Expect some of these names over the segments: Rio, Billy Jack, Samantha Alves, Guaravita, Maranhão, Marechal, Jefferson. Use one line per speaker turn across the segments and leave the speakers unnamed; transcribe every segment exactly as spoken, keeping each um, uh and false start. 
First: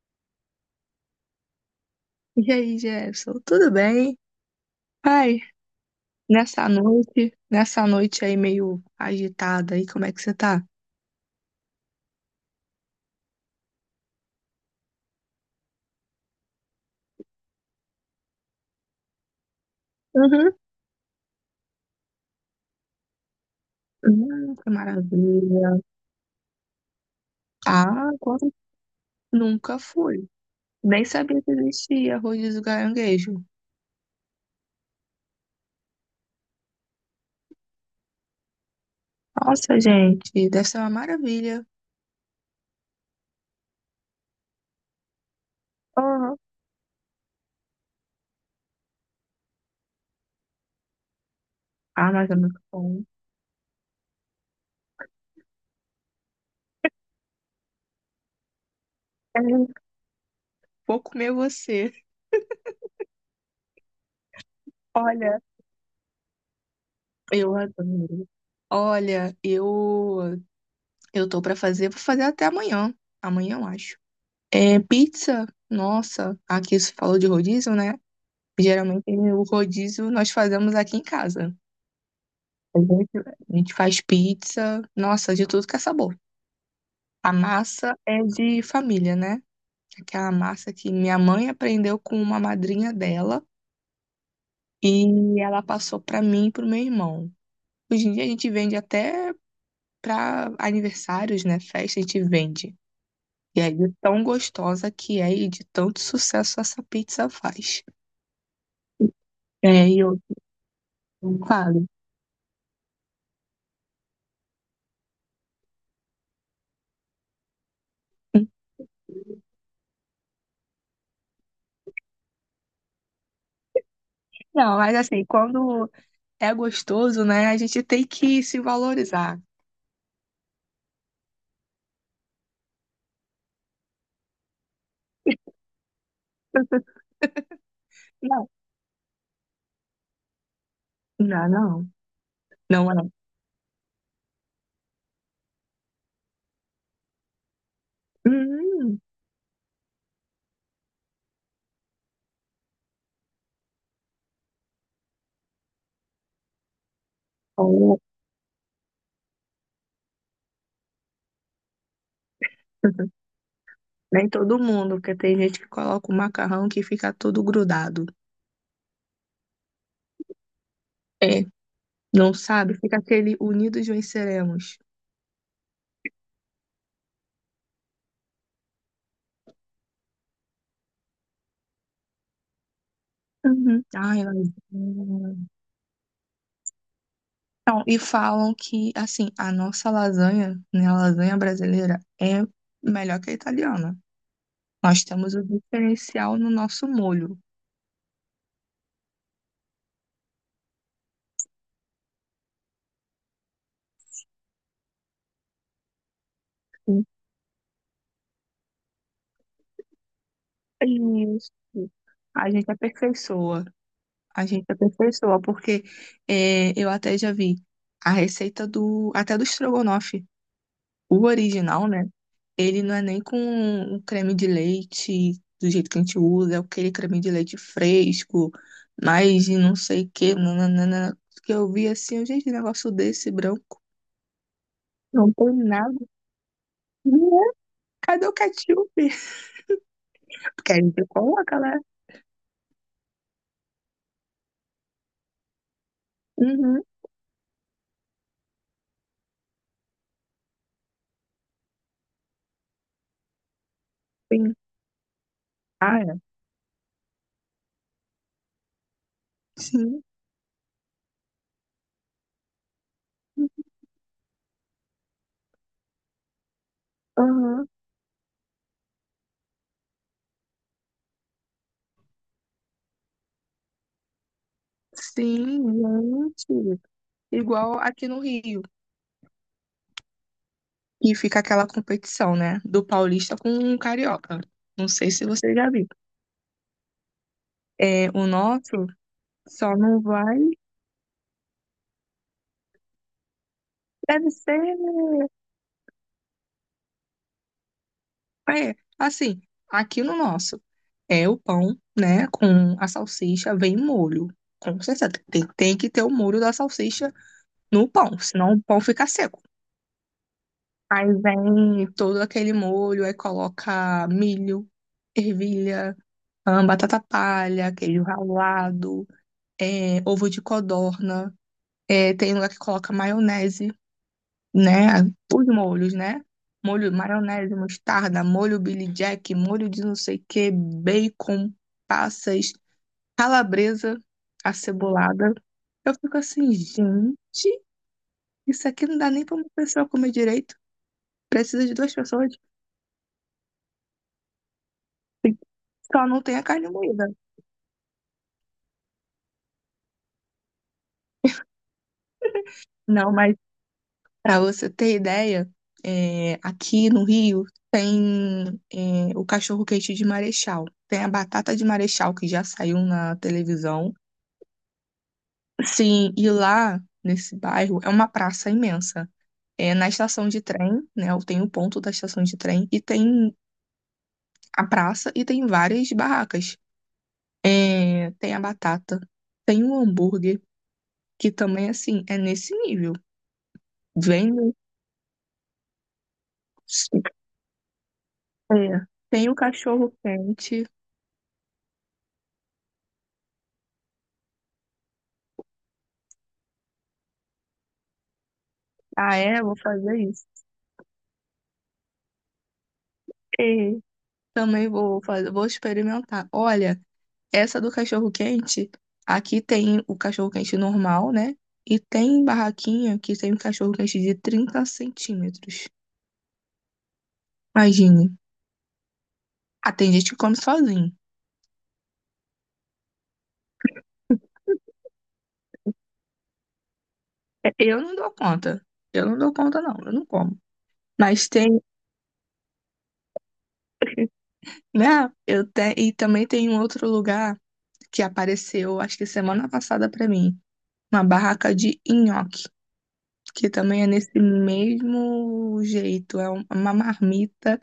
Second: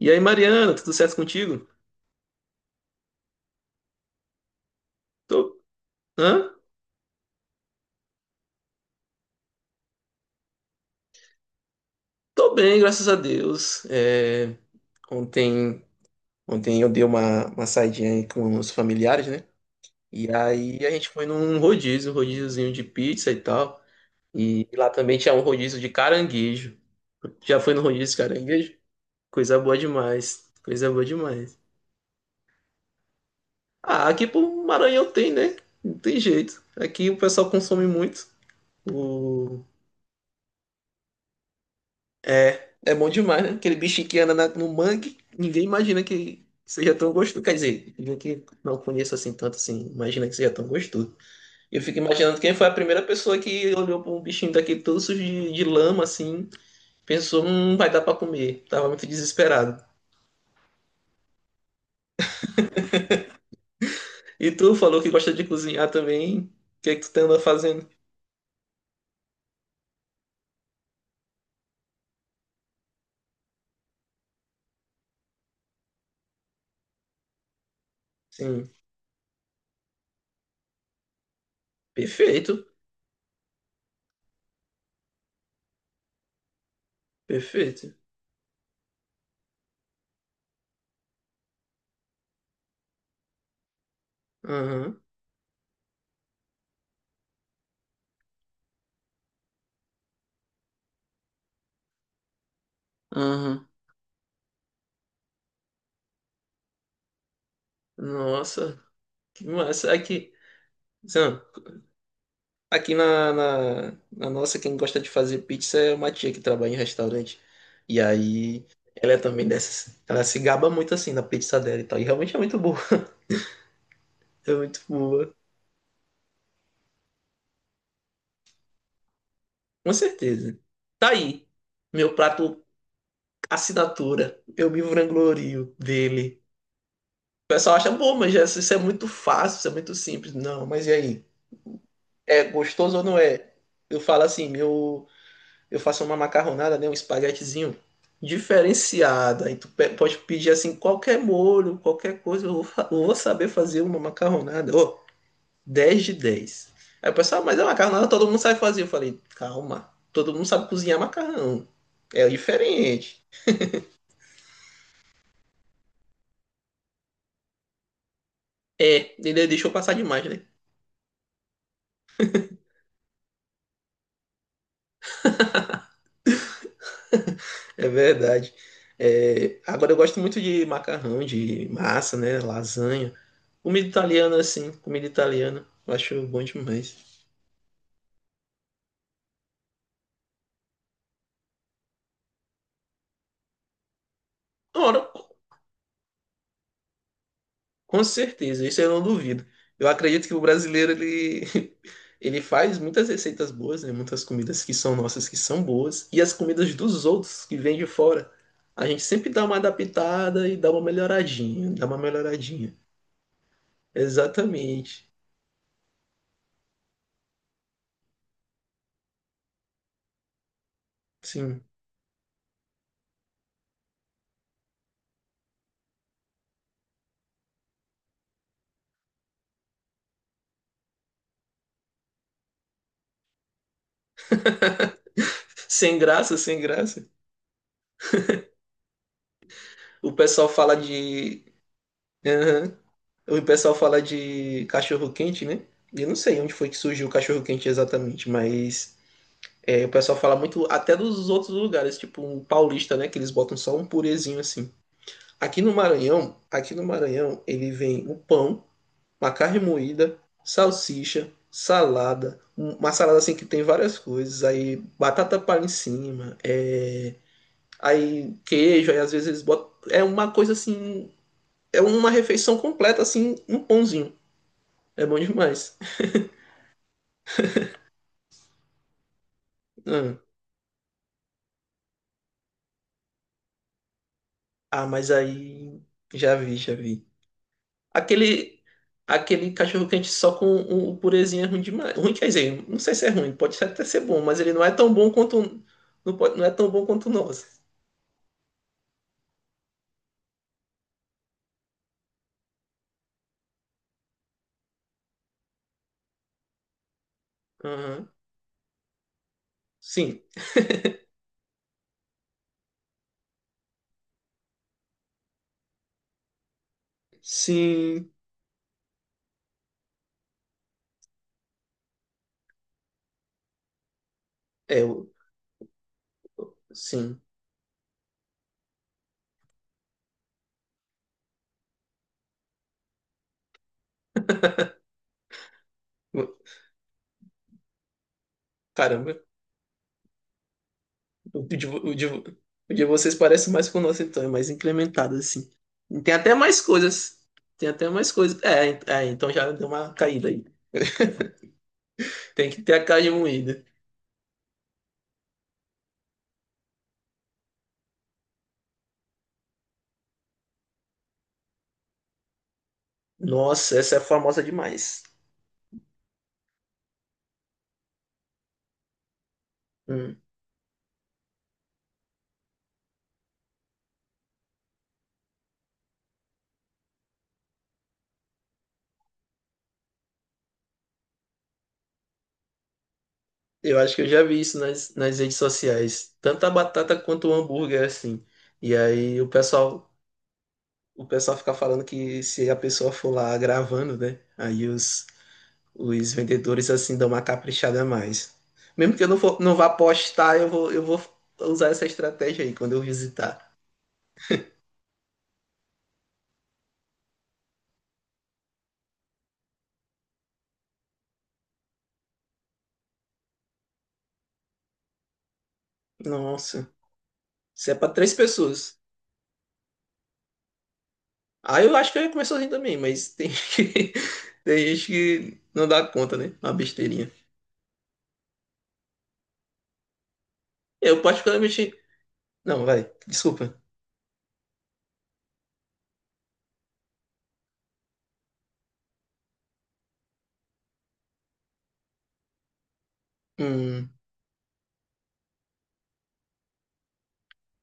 E aí, Mariana, tudo certo contigo?
E aí, Jefferson, tudo bem? Pai,
Tô, hã?
nessa noite, nessa noite aí meio agitada aí, como é que você tá?
Tô bem, graças a Deus. É, ontem, ontem eu dei uma, uma saidinha aí com os familiares, né? E
Uhum.
aí a gente foi num rodízio, um rodíziozinho de pizza e tal.
Hum,
E
que
lá também tinha um
maravilha.
rodízio de caranguejo. Já foi no
Ah,
rodízio de
agora
caranguejo? Coisa
nunca
boa
fui.
demais. Coisa
Nem
boa
sabia que
demais.
existia rodízio do caranguejo.
Ah, aqui pro Maranhão tem, né? Não tem jeito. Aqui o pessoal consome muito. O...
Nossa, gente, deve ser uma maravilha.
É, é bom demais, né? Aquele bichinho que anda na- no mangue, ninguém imagina
Uhum.
que seja tão gostoso. Quer dizer, eu que não conheço assim tanto assim, imagina que seja tão gostoso. Eu fico
Ah, mas é
imaginando quem
muito
foi a primeira
bom.
pessoa que olhou para um bichinho daquele todo sujo de, de lama, assim, pensou, hum, vai dar para comer. Tava muito
É,
desesperado.
vou comer você.
E tu falou que gosta
Olha,
de cozinhar também. O que é que tu tá andando
eu
fazendo?
adoro. Olha, eu eu tô pra fazer, vou fazer até amanhã. Amanhã, eu acho. É, pizza, nossa, aqui se fala de rodízio, né?
Sim,
Geralmente o rodízio nós fazemos aqui em casa.
perfeito,
A gente, a gente faz pizza, nossa, de tudo que é sabor. A
perfeito.
massa é de família, né? Aquela massa que minha mãe aprendeu com uma madrinha dela
Aham,
e ela passou para mim e pro meu irmão. Hoje em dia a gente vende até para aniversários, né? Festa, a gente vende. E
aham.
aí, de tão gostosa que é e de tanto sucesso essa pizza faz.
Nossa, que
É,
massa.
e
Aqui,
não
Sam.
fale.
Aqui na, na, na nossa, quem gosta de fazer pizza é uma tia que trabalha em restaurante. E aí, ela é também dessas. Ela se gaba muito assim na pizza dela e tal. E realmente é muito boa. É
Não,
muito
mas assim,
boa.
quando é gostoso, né, a gente tem que se valorizar.
Com certeza. Tá aí. Meu prato assinatura. Eu me vanglorio dele. O pessoal acha, bom, mas
Não,
Jesus, isso é muito fácil, isso é muito simples. Não, mas e aí?
não, não.
É
Não é.
gostoso ou não é? Eu falo assim, meu. Eu faço uma macarronada, né, um espaguetezinho
Hum,
diferenciada. E tu pe- pode pedir assim qualquer molho, qualquer coisa, eu vou, fa- eu vou saber fazer uma macarronada. Ô, dez de dez. Aí o pessoal, "Ah, mas a
ó,
macarronada todo mundo sabe fazer. Eu falei, calma, todo mundo sabe cozinhar macarrão. É diferente.
nem todo mundo, porque tem gente que coloca o macarrão que fica todo grudado.
É, ele deixou passar demais, né?
É, não sabe? Fica aquele unidos venceremos.
É verdade. É, agora eu gosto muito de macarrão, de massa, né? Lasanha.
Uhum.
Comida
Ai,
italiana, assim, comida
lasanha.
italiana. Eu acho bom demais.
Não, e falam que, assim, a nossa lasanha, né, a lasanha brasileira é melhor que a italiana.
Ora,
Nós temos o diferencial no nosso molho.
com certeza, isso eu não duvido. Eu acredito que o brasileiro ele, ele faz muitas receitas boas, né? Muitas comidas que são nossas que são boas e as comidas dos outros que vêm de fora. A gente sempre dá uma adaptada e dá uma
Isso.
melhoradinha, dá uma
A gente
melhoradinha.
aperfeiçoa, a gente
Exatamente.
aperfeiçoa, porque é, eu até já vi a receita do, até do estrogonofe, o
Sim.
original, né? Ele não é nem com o creme de leite do jeito que a gente usa, é aquele creme de leite fresco, mas de não sei o que, nananana, que eu vi assim, eu, gente, um negócio desse branco, não tem
Sem
nada.
graça, sem graça.
Né? Cadê o ketchup?
O pessoal
Porque
fala
a gente
de.
coloca, né?
Aham. O pessoal fala de cachorro-quente, né? Eu não sei onde foi que
Uhum,
surgiu o cachorro-quente exatamente, mas é, o pessoal fala muito até dos outros lugares, tipo um paulista, né? Que eles botam só um purezinho
sim.
assim. Aqui no
Ah, é?
Maranhão, aqui no Maranhão, ele vem o pão, uma carne
Sim.
moída, salsicha, salada, um- uma salada assim que tem várias coisas, aí batata palha em cima, é,
Aham.
aí queijo, aí às vezes eles botam. É uma coisa assim, é uma refeição completa, assim, um pãozinho. É bom
Sim,
demais.
gente. Igual aqui no Rio,
Hum.
que fica aquela competição, né? Do paulista com o carioca.
Ah,
Não
mas
sei se você já
aí
viu.
já vi, já vi.
É, o
Aquele,
nosso
aquele
só
cachorro
não
quente só
vai.
com o purezinho é ruim demais. Ruim quer dizer, não sei se é ruim, pode até ser bom,
Deve
mas ele
ser,
não é
né?
tão bom quanto um- não, pode- não é tão bom quanto nós.
É, assim, aqui no nosso é o pão, né? Com a salsicha, vem molho. Com certeza. Tem, tem que ter o molho da salsicha no
Aham.
pão, senão o pão fica seco.
Sim.
Aí vem todo aquele molho, aí coloca milho, ervilha, ahn, batata palha, queijo
Sim.
ralado, é, ovo de codorna. É, tem lugar que coloca maionese,
É,
né?
o-
Os molhos, né? Molho,
sim.
maionese, mostarda, molho Billy Jack, molho de não sei o que, bacon, passas, calabresa acebolada. Eu fico
O...
assim, gente, isso aqui não dá
Caramba,
nem pra uma pessoa comer direito.
o
Precisa
de,
de
vo-
duas
o de, vo-
pessoas,
o de vocês parece mais com o nosso, então, é mais incrementado, assim. E
só
tem
não
até
tem a
mais
carne moída.
coisas. Tem até mais coisas. É, en- é, então já deu uma caída aí. Tem que ter a carne
Não, mas
moída.
para você ter ideia, é, aqui no Rio tem é, o cachorro-quente de Marechal, tem a batata de Marechal que já saiu na
Nossa,
televisão.
essa é famosa demais.
Sim, e lá nesse bairro é uma praça imensa. É na
Hum.
estação de trem, né? Tem o ponto da estação de trem e tem a praça e tem várias barracas. É, tem a batata, tem o hambúrguer, que também assim é nesse nível.
Eu acho que eu já
Vem
vi
no-
isso nas, nas redes sociais. Tanto a batata quanto o hambúrguer, assim. E
é,
aí o
tem o
pessoal,
cachorro quente.
o pessoal fica falando que se a pessoa for lá gravando, né? Aí os, os vendedores, assim, dão uma caprichada a mais. Mesmo que eu
Ah,
não, for,
é?
não
Vou
vá
fazer isso.
postar, eu vou, eu vou usar essa estratégia aí quando eu visitar.
E também vou fazer, vou experimentar. Olha, essa do cachorro quente, aqui tem o cachorro quente normal, né? E tem barraquinha que tem um cachorro quente de trinta centímetros.
Nossa, isso é pra três
Imagine.
pessoas.
Ah, tem gente que come sozinho.
Aí eu acho que eu ia comer sozinho também, mas tem gente que, tem gente que não dá conta, né? Uma besteirinha.
É, eu não dou conta. Eu não dou conta, não. Eu não como.
Eu
Mas tem,
particularmente... Não, vai, desculpa.
né? Eu te... E também tem um outro lugar que apareceu, acho que semana passada pra mim, uma barraca de nhoque, que também é
Hum,
nesse mesmo jeito, é um- uma marmita,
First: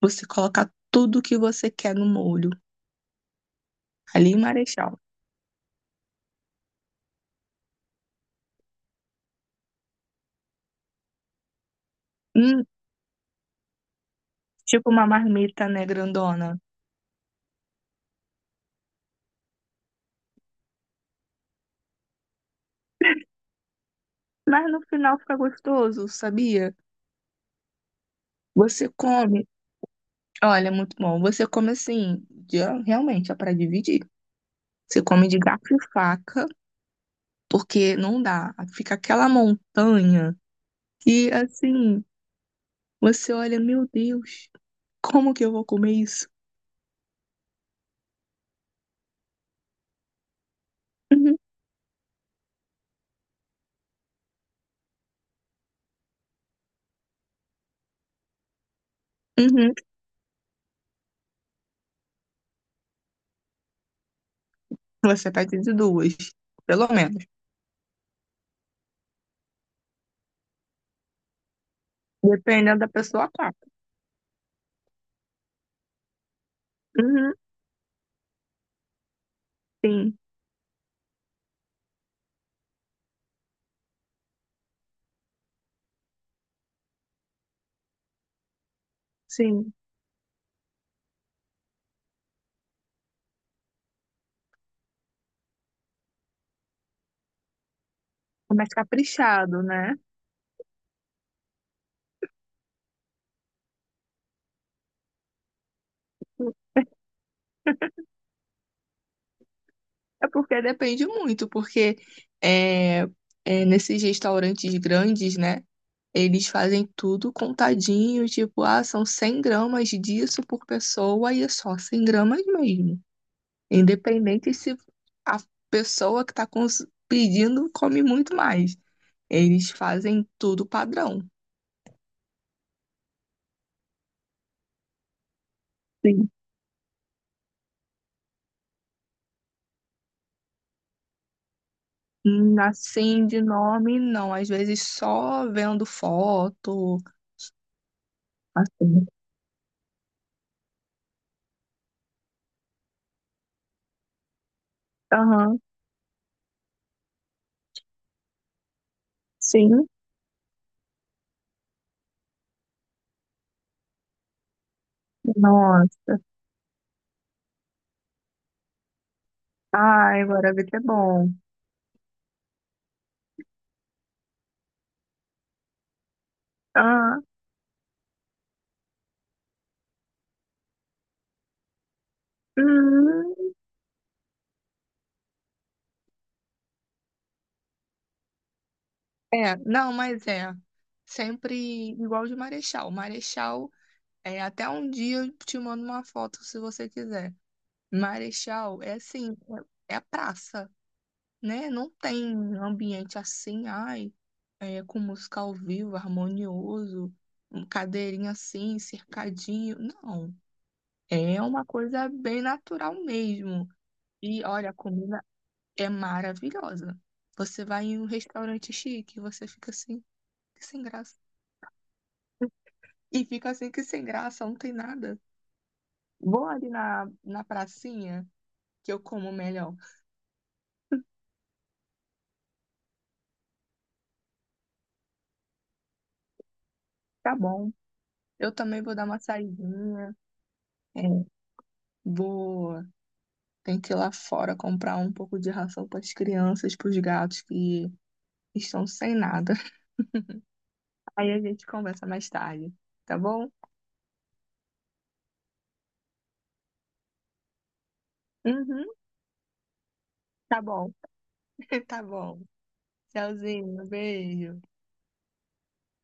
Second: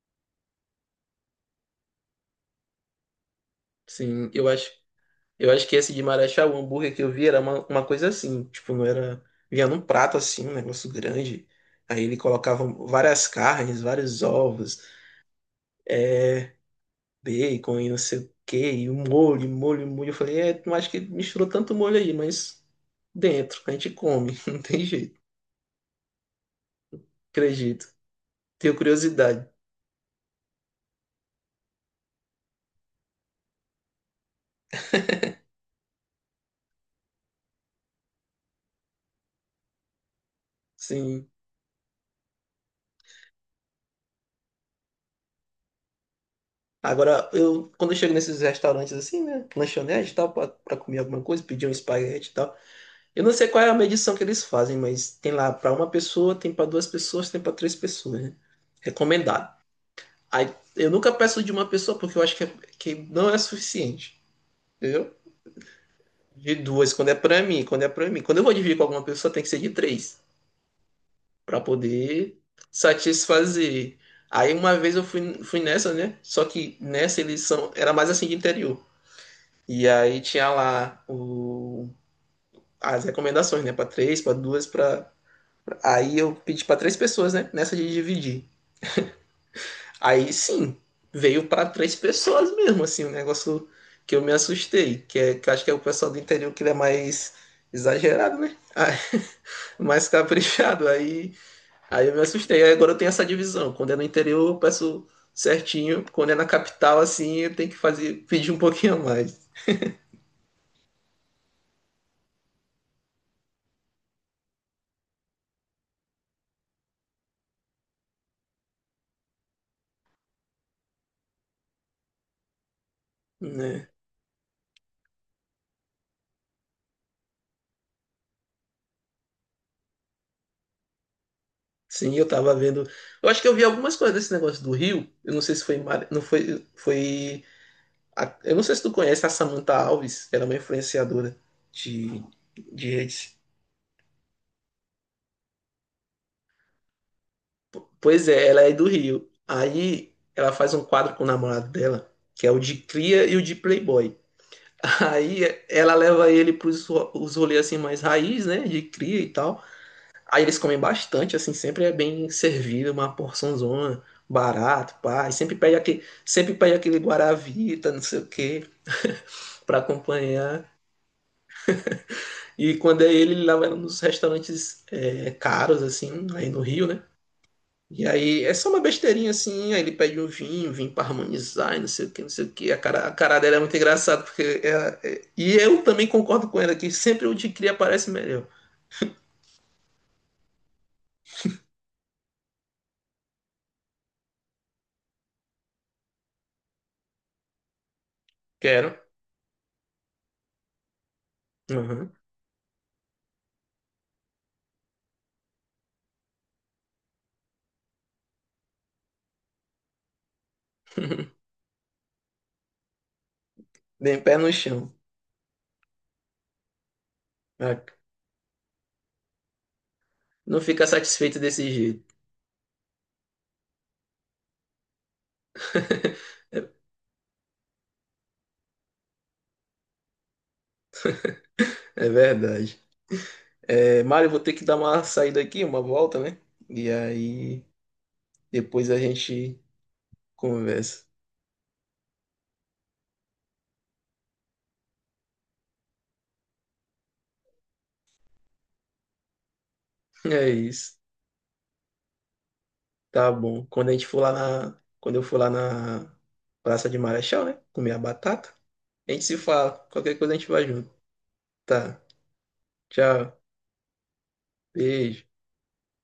você coloca tudo que você quer no molho,
sim,
ali em
eu acho,
Marechal.
eu acho que esse de Marechal, o hambúrguer que eu vi era uma, uma coisa assim, tipo, não era, vinha num prato assim, um negócio grande, aí ele colocava
Hum,
várias carnes, vários ovos,
tipo uma marmita, né,
é,
grandona.
bacon e não sei o quê, e o molho, um molho, um molho, eu falei, é, não acho que misturou tanto molho aí, mas dentro, a gente come, não
Mas no
tem
final
jeito,
fica gostoso, sabia?
acredito, tenho
Você come,
curiosidade,
olha, é muito bom. Você come assim, de- realmente é para dividir. Você come de garfo e faca, porque não dá. Fica aquela montanha
sim.
e assim, você olha, meu Deus, como que eu vou comer isso?
Agora, eu, quando eu chego nesses restaurantes assim, né, lanchonete e tal, pra, pra comer alguma
Uhum,
coisa, pedir um espaguete e tal, eu não sei qual é a medição que eles fazem, mas tem lá para uma pessoa, tem para duas pessoas, tem para três pessoas, né? Recomendado.
uhum.
Aí, eu nunca peço de uma pessoa porque eu acho que, é- que não é suficiente, entendeu?
Você vai ter de duas,
De
pelo
duas, quando é
menos.
para mim, quando é para mim. Quando eu vou dividir com alguma pessoa, tem que ser de três, para poder
Dependendo da pessoa, quatro.
satisfazer. Aí uma vez eu fui, fui nessa, né? Só que nessa
Uhum,
eles são, era mais assim de interior. E
sim,
aí tinha lá o, as recomendações, né? Para três, para duas, para Aí eu pedi pra três pessoas, né? Nessa de dividir.
sim.
Aí sim, veio pra três pessoas mesmo, assim, um negócio que eu me assustei, que, é, que eu acho que é o pessoal do interior que ele é mais exagerado,
É
né?
mais
Ai,
caprichado, né?
mais caprichado. Aí, aí eu me assustei. Aí agora eu tenho essa divisão. Quando é no interior, eu peço certinho. Quando é na capital, assim, eu tenho que fazer, pedir um pouquinho a mais,
É porque depende muito, porque é, é, nesses restaurantes grandes, né? Eles fazem tudo contadinho, tipo, ah, são cem gramas disso por pessoa e é só cem gramas mesmo.
né?
Independente se a pessoa que está pedindo come muito mais. Eles fazem tudo padrão.
Sim, eu tava vendo. Eu acho que eu vi algumas coisas desse negócio do Rio. Eu não sei se foi em Mar... não
Sim.
foi foi a- eu não sei se tu conhece a Samantha Alves, ela é uma influenciadora de,
Hum,
de
assim,
redes.
de nome, não. Às vezes só vendo foto,
Pois é, ela é do
assim.
Rio. Aí ela faz um quadro com o namorado dela, que é o de cria e o de playboy. Aí
Aham,
ela leva ele para os rolês assim mais raiz, né, de cria e tal.
sim.
Aí eles comem bastante, assim, sempre é bem servido, uma porçãozona, barato, pá. E sempre pede aquele,
Nossa.
sempre pede aquele guaravita, não sei o quê, para
Ai,
acompanhar.
Guaravita é bom.
E quando é ele, ele leva ela nos restaurantes é, caros, assim, aí no Rio, né?
Ah,
E aí é só uma besteirinha assim, aí ele pede um vinho, vinho pra harmonizar, e não sei o que, não sei o que. A cara, a cara
hum.
dela é muito engraçada, porque ela- é- e eu também concordo com ela que sempre o de cria parece melhor.
É, não, mas é. Sempre igual de Marechal. Marechal, é, até um dia eu te mando uma foto se você quiser. Marechal é
Quero.
assim, é é praça, né? Não
Uhum.
tem um ambiente assim, ai, é, com música ao vivo, harmonioso, um cadeirinha assim, cercadinho. Não, é uma coisa bem natural mesmo.
Bem pé
E
no
olha, a
chão.
comida é maravilhosa. Você
Ah,
vai em um restaurante chique, você fica assim,
não
que sem
fica
graça.
satisfeito desse jeito.
E fica assim, que sem graça, não tem nada. Vou
É
ali na, na pracinha, que eu como melhor.
é verdade. É, Mário, vou ter que dar uma saída aqui, uma volta, né? E
Tá
aí
bom. Eu também
depois
vou
a
dar uma
gente
saidinha. É,
conversa.
vou tem que ir lá fora comprar um pouco de ração para as crianças, para os gatos que estão sem nada.
É isso.
Aí a gente conversa mais tarde, tá
Tá
bom?
bom. Quando a gente for lá na. Quando eu for lá na Praça de Marechal, né? Comer a batata,
Uhum,
a gente se fala. Qualquer coisa a gente
tá
vai junto.
bom.
Tá.
Tá bom.
Tchau.
Tchauzinho, beijo.
Beijo.